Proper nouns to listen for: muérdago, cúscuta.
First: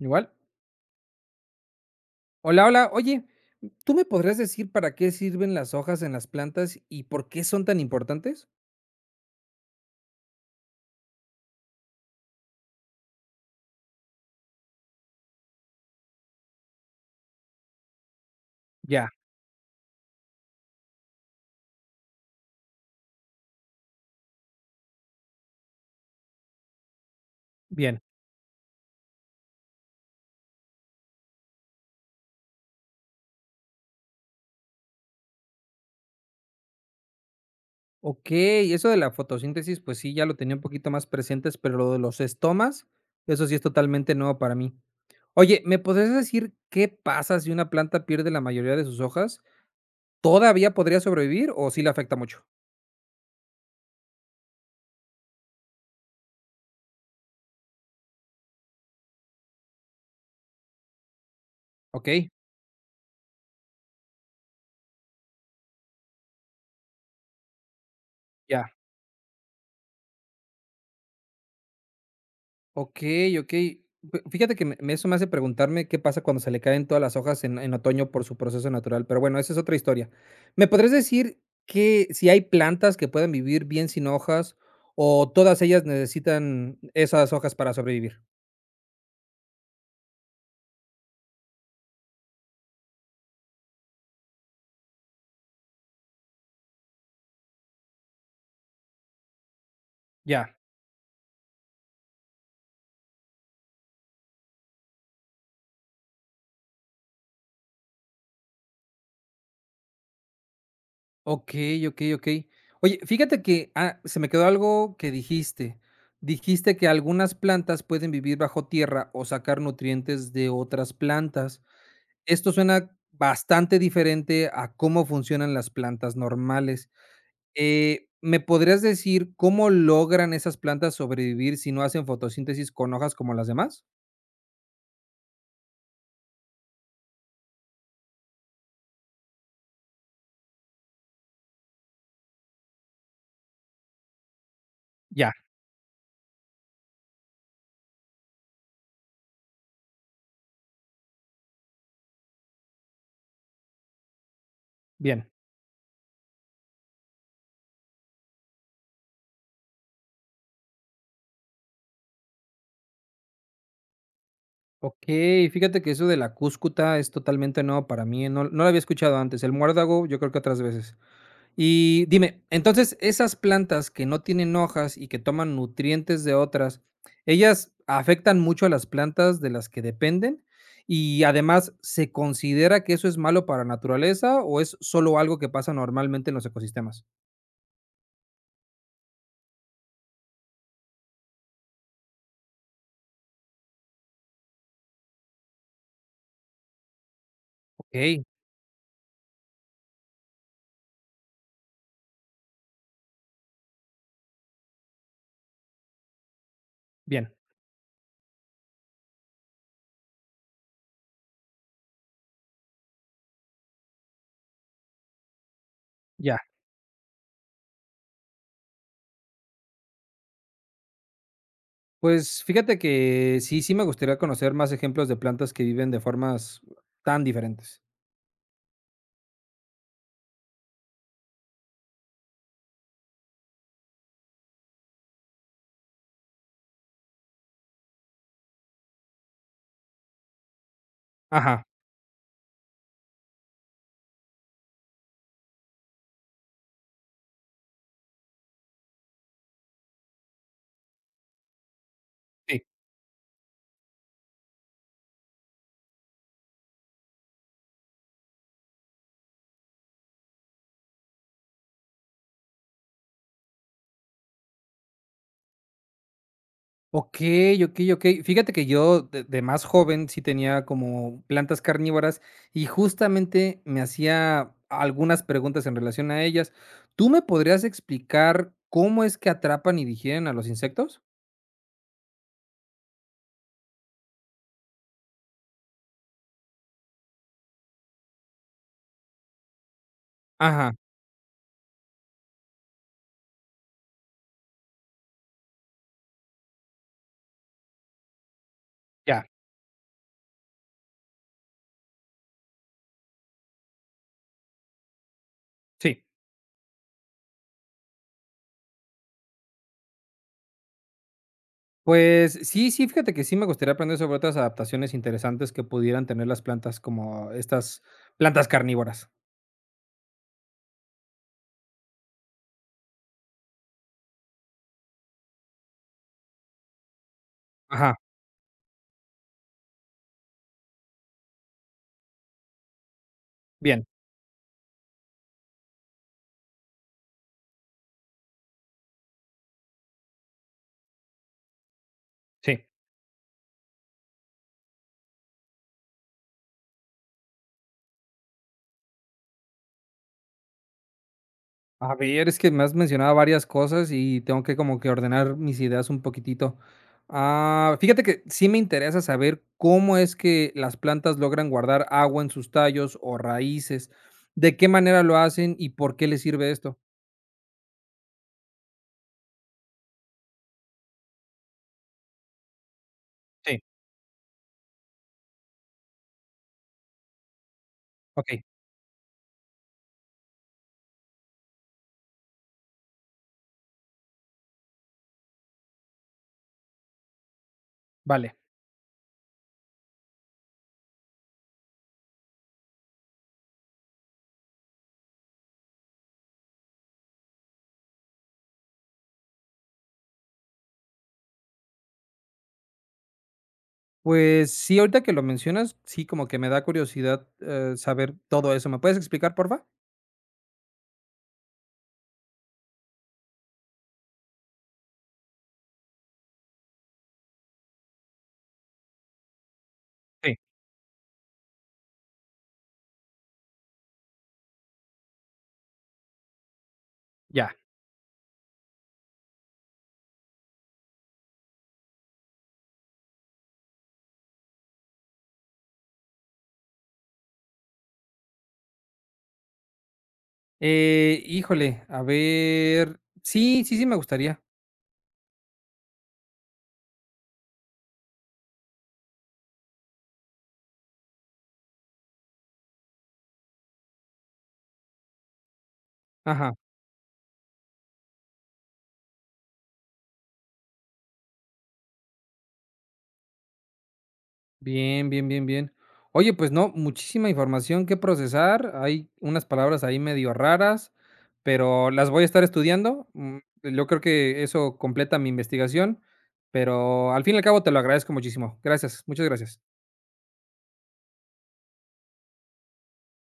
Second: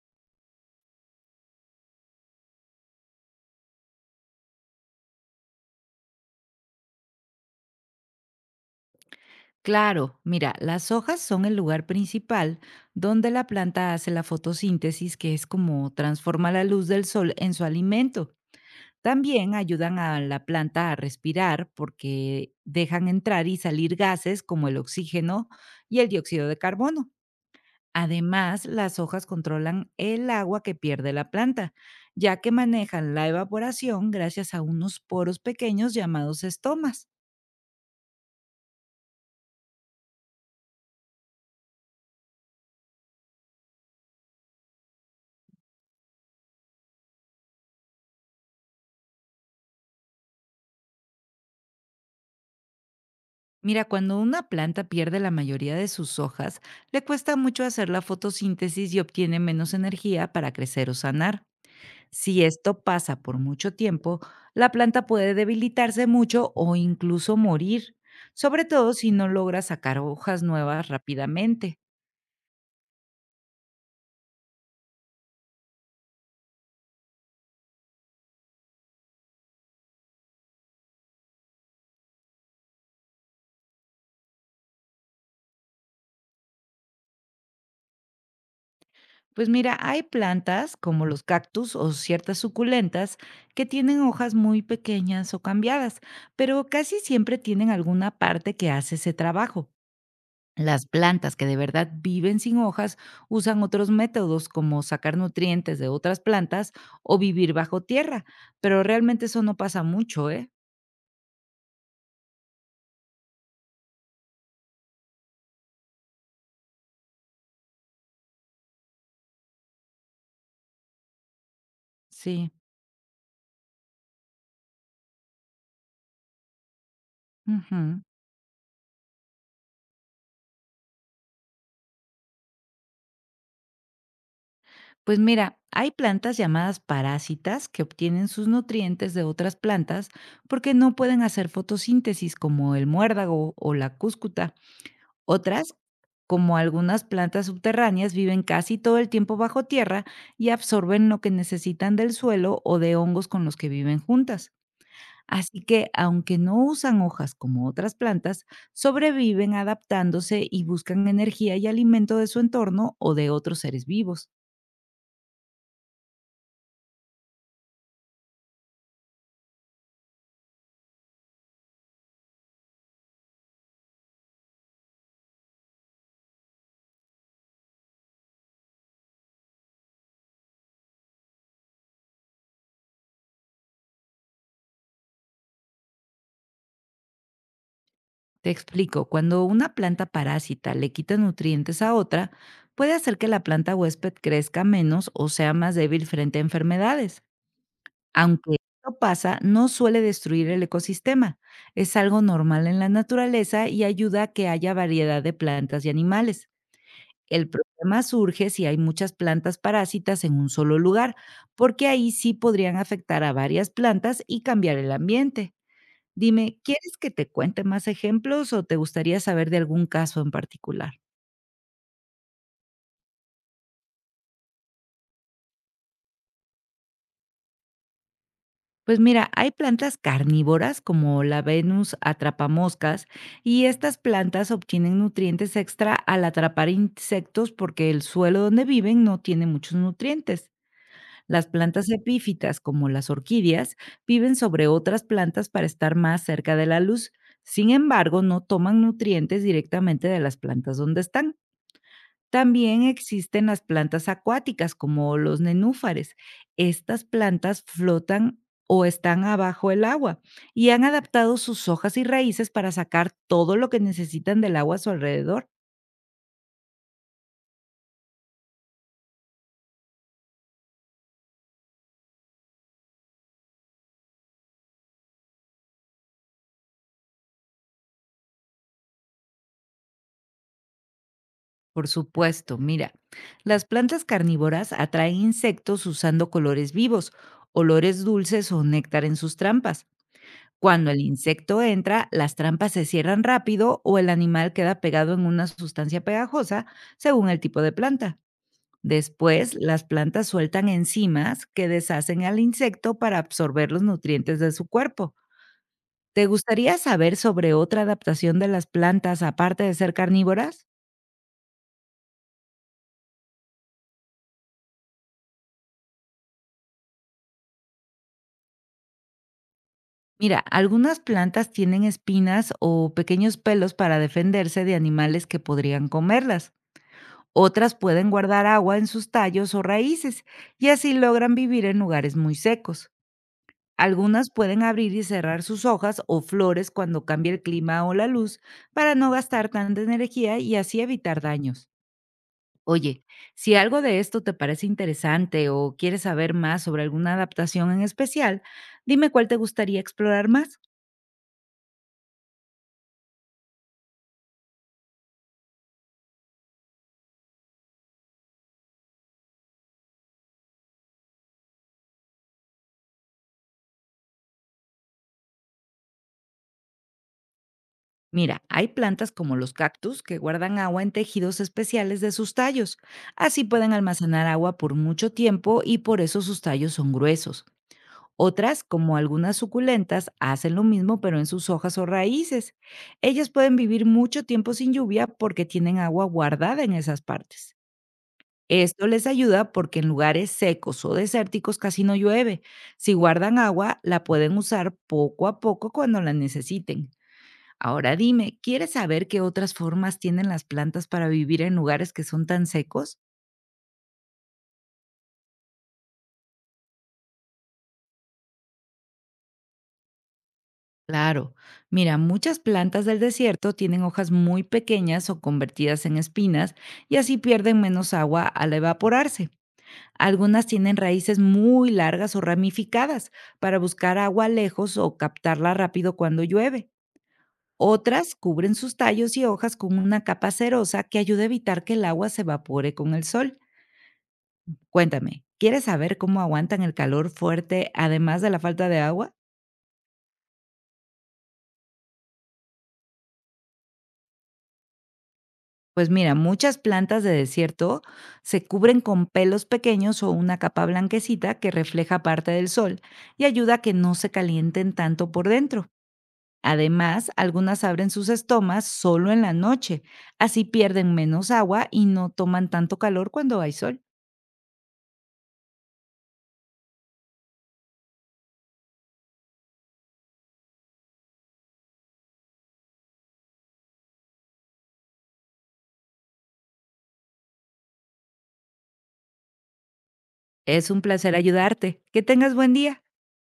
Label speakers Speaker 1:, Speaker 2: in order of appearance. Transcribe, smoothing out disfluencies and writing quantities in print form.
Speaker 1: Igual. Hola, hola. Oye, ¿tú me podrías decir para qué sirven las hojas en las plantas y por qué son tan importantes?
Speaker 2: Claro, mira, las hojas son el lugar principal donde la planta hace la fotosíntesis, que es como transforma la luz del sol en su alimento.
Speaker 1: Ya,
Speaker 2: También ayudan a la planta a respirar porque dejan entrar y salir gases como el oxígeno y el dióxido de carbono.
Speaker 1: bien.
Speaker 2: Además, las hojas controlan el agua que pierde la planta, ya que manejan la evaporación gracias a unos poros pequeños llamados estomas.
Speaker 1: Ok, eso de la fotosíntesis, pues sí, ya lo tenía un poquito más presentes, pero lo de los estomas, eso sí es totalmente nuevo para mí. Oye, ¿me podrías decir qué pasa si una planta pierde la mayoría de sus hojas? ¿Todavía podría sobrevivir o sí le afecta mucho?
Speaker 2: Mira, cuando una planta pierde la mayoría de sus hojas, le cuesta mucho hacer la fotosíntesis y obtiene menos energía para crecer o sanar.
Speaker 1: Ok,
Speaker 2: Si esto pasa por mucho tiempo, la planta puede debilitarse mucho o incluso morir, sobre
Speaker 1: ya.
Speaker 2: todo si no logra sacar hojas nuevas rápidamente.
Speaker 1: Okey, okey. F fíjate que me eso me hace preguntarme qué pasa cuando se le caen todas las hojas en otoño por su proceso natural, pero bueno, esa es otra historia. ¿Me podrías decir que si hay plantas que puedan vivir bien sin hojas, o todas ellas necesitan esas hojas para sobrevivir?
Speaker 2: Pues mira, hay plantas como los cactus o ciertas suculentas que tienen hojas muy pequeñas o cambiadas, pero casi siempre tienen alguna parte que hace ese trabajo.
Speaker 1: Ya.
Speaker 2: Las plantas que de verdad viven sin hojas usan otros métodos como sacar nutrientes de otras plantas o vivir bajo tierra, pero realmente eso no pasa mucho, ¿eh?
Speaker 1: Okey, okey, okey. Oye, fíjate que, se me quedó algo que dijiste. Dijiste que algunas plantas pueden vivir bajo tierra o sacar nutrientes de otras plantas.
Speaker 2: Sí.
Speaker 1: Esto suena bastante diferente a cómo funcionan las plantas normales.
Speaker 2: Ujú.
Speaker 1: ¿Me podrías decir cómo logran esas plantas sobrevivir si no hacen fotosíntesis con hojas como las demás?
Speaker 2: Pues mira, hay plantas llamadas parásitas que obtienen sus nutrientes de otras plantas porque no pueden hacer fotosíntesis como el muérdago o la cúscuta.
Speaker 1: Ya,
Speaker 2: Otras, como algunas plantas subterráneas, viven casi todo el tiempo bajo tierra y absorben lo que necesitan del suelo o de hongos con los que viven juntas.
Speaker 1: bien.
Speaker 2: Así que, aunque no usan hojas como otras plantas, sobreviven adaptándose y buscan energía y alimento de su entorno o de otros seres vivos.
Speaker 1: Okey, fíjate que eso de la cúscuta es totalmente nuevo para mí, no lo había escuchado antes. El muérdago, yo creo que otras veces. Y dime, entonces, esas plantas que no tienen hojas y que toman nutrientes de otras, ¿ellas afectan mucho a las plantas de las que dependen? Y además, ¿se considera que eso es malo para la naturaleza o es solo algo que pasa normalmente en los ecosistemas?
Speaker 2: Te explico, cuando una planta parásita le quita nutrientes a otra, puede hacer que la planta huésped crezca menos o sea más débil frente a enfermedades.
Speaker 1: Ok,
Speaker 2: Aunque esto pasa, no suele destruir el ecosistema. Es algo normal en la naturaleza y ayuda a que haya variedad de plantas y animales.
Speaker 1: bien,
Speaker 2: El problema surge si hay muchas plantas parásitas en un solo lugar, porque ahí sí podrían afectar a varias plantas y cambiar el ambiente.
Speaker 1: ya.
Speaker 2: Dime, ¿quieres que te cuente más ejemplos o te gustaría saber de algún caso en particular?
Speaker 1: Pues fíjate que sí, sí me gustaría conocer más ejemplos de plantas que viven de formas tan diferentes.
Speaker 2: Pues mira, hay plantas carnívoras como la Venus atrapamoscas y estas plantas obtienen nutrientes extra al atrapar insectos porque el suelo donde viven no tiene muchos nutrientes. Las
Speaker 1: Ajá,
Speaker 2: plantas epífitas como las orquídeas viven sobre otras plantas para estar más cerca de la luz. Sin embargo, no toman nutrientes directamente de las plantas donde están.
Speaker 1: sí.
Speaker 2: También existen las plantas acuáticas, como los nenúfares. Estas plantas flotan o están abajo el agua y han adaptado sus hojas y raíces para sacar todo lo que necesitan del agua a su alrededor.
Speaker 1: Okey, okey, okey. Fíjate que yo de más joven sí tenía como plantas carnívoras y justamente me hacía algunas preguntas en relación a ellas. ¿Tú me podrías explicar cómo es que atrapan y digieren a los insectos?
Speaker 2: Por supuesto, mira, las plantas carnívoras atraen insectos usando colores vivos, olores dulces o néctar en sus trampas.
Speaker 1: Ajá,
Speaker 2: Cuando el insecto entra, las trampas se cierran rápido o el animal queda pegado en una sustancia pegajosa, según el tipo de planta.
Speaker 1: ya,
Speaker 2: Después, las plantas sueltan enzimas que deshacen al insecto para absorber los nutrientes de su cuerpo.
Speaker 1: sí.
Speaker 2: ¿Te gustaría saber sobre otra adaptación de las plantas aparte de ser carnívoras?
Speaker 1: Pues sí, sí, fíjate que sí me gustaría aprender sobre otras adaptaciones interesantes que pudieran tener las plantas como estas plantas carnívoras.
Speaker 2: Mira, algunas plantas tienen espinas o pequeños pelos para defenderse de animales que podrían comerlas. Otras
Speaker 1: Ajá,
Speaker 2: pueden guardar agua en sus tallos o raíces y así logran vivir en lugares muy secos.
Speaker 1: bien,
Speaker 2: Algunas pueden abrir y cerrar sus hojas o flores cuando cambia el clima o la luz para no gastar tanta energía y así evitar daños.
Speaker 1: sí.
Speaker 2: Oye, si algo de esto te parece interesante o quieres saber más sobre alguna adaptación en especial, dime cuál te gustaría explorar más.
Speaker 1: A ver, es que me has mencionado varias cosas y tengo que como que ordenar mis ideas un poquitito. Fíjate que sí me interesa saber cómo es que las plantas logran guardar agua en sus tallos o raíces, de qué manera lo hacen y por qué les sirve esto.
Speaker 2: Mira, hay plantas como los cactus que guardan agua en tejidos especiales de sus tallos. Así
Speaker 1: Sí,
Speaker 2: pueden almacenar agua por mucho tiempo y por eso sus tallos son gruesos.
Speaker 1: Ok,
Speaker 2: Otras, como algunas suculentas, hacen lo mismo pero en sus hojas o raíces. Ellas pueden vivir mucho tiempo sin lluvia porque tienen agua guardada en esas partes.
Speaker 1: vale.
Speaker 2: Esto les ayuda porque en lugares secos o desérticos casi no llueve. Si guardan agua, la pueden usar poco a poco cuando la necesiten. Ahora dime, ¿quieres saber qué otras formas tienen las plantas para vivir en lugares que son tan secos?
Speaker 1: Pues sí, ahorita que lo mencionas, sí, como que me da curiosidad saber todo eso. ¿Me puedes explicar, porfa?
Speaker 2: Claro. Mira, muchas plantas del desierto tienen hojas muy pequeñas o convertidas en espinas y así pierden menos agua al evaporarse.
Speaker 1: Sí,
Speaker 2: Algunas tienen raíces muy largas o ramificadas para buscar agua lejos o captarla rápido cuando llueve.
Speaker 1: ya.
Speaker 2: Otras cubren sus tallos y hojas con una capa cerosa que ayuda a evitar que el agua se evapore con el sol. Cuéntame, ¿quieres saber cómo aguantan el calor fuerte además de la falta de agua?
Speaker 1: Híjole, a ver. Sí, sí, sí, me gustaría.
Speaker 2: Pues mira, muchas plantas de desierto se cubren con pelos pequeños o una capa blanquecita que refleja parte del sol y ayuda a que no se calienten tanto por dentro.
Speaker 1: Ajá.
Speaker 2: Además, algunas abren sus estomas solo en la noche, así pierden menos agua y no toman tanto calor cuando hay sol.
Speaker 1: Bien, bien, bien, bien. Oye, pues no, muchísima información que procesar. Hay unas palabras ahí medio raras, pero las voy a estar estudiando. Mm, yo creo que eso completa mi investigación, pero al fin y al cabo te lo agradezco muchísimo. Gracias, muchas gracias.
Speaker 2: Es un placer ayudarte. Que tengas buen día.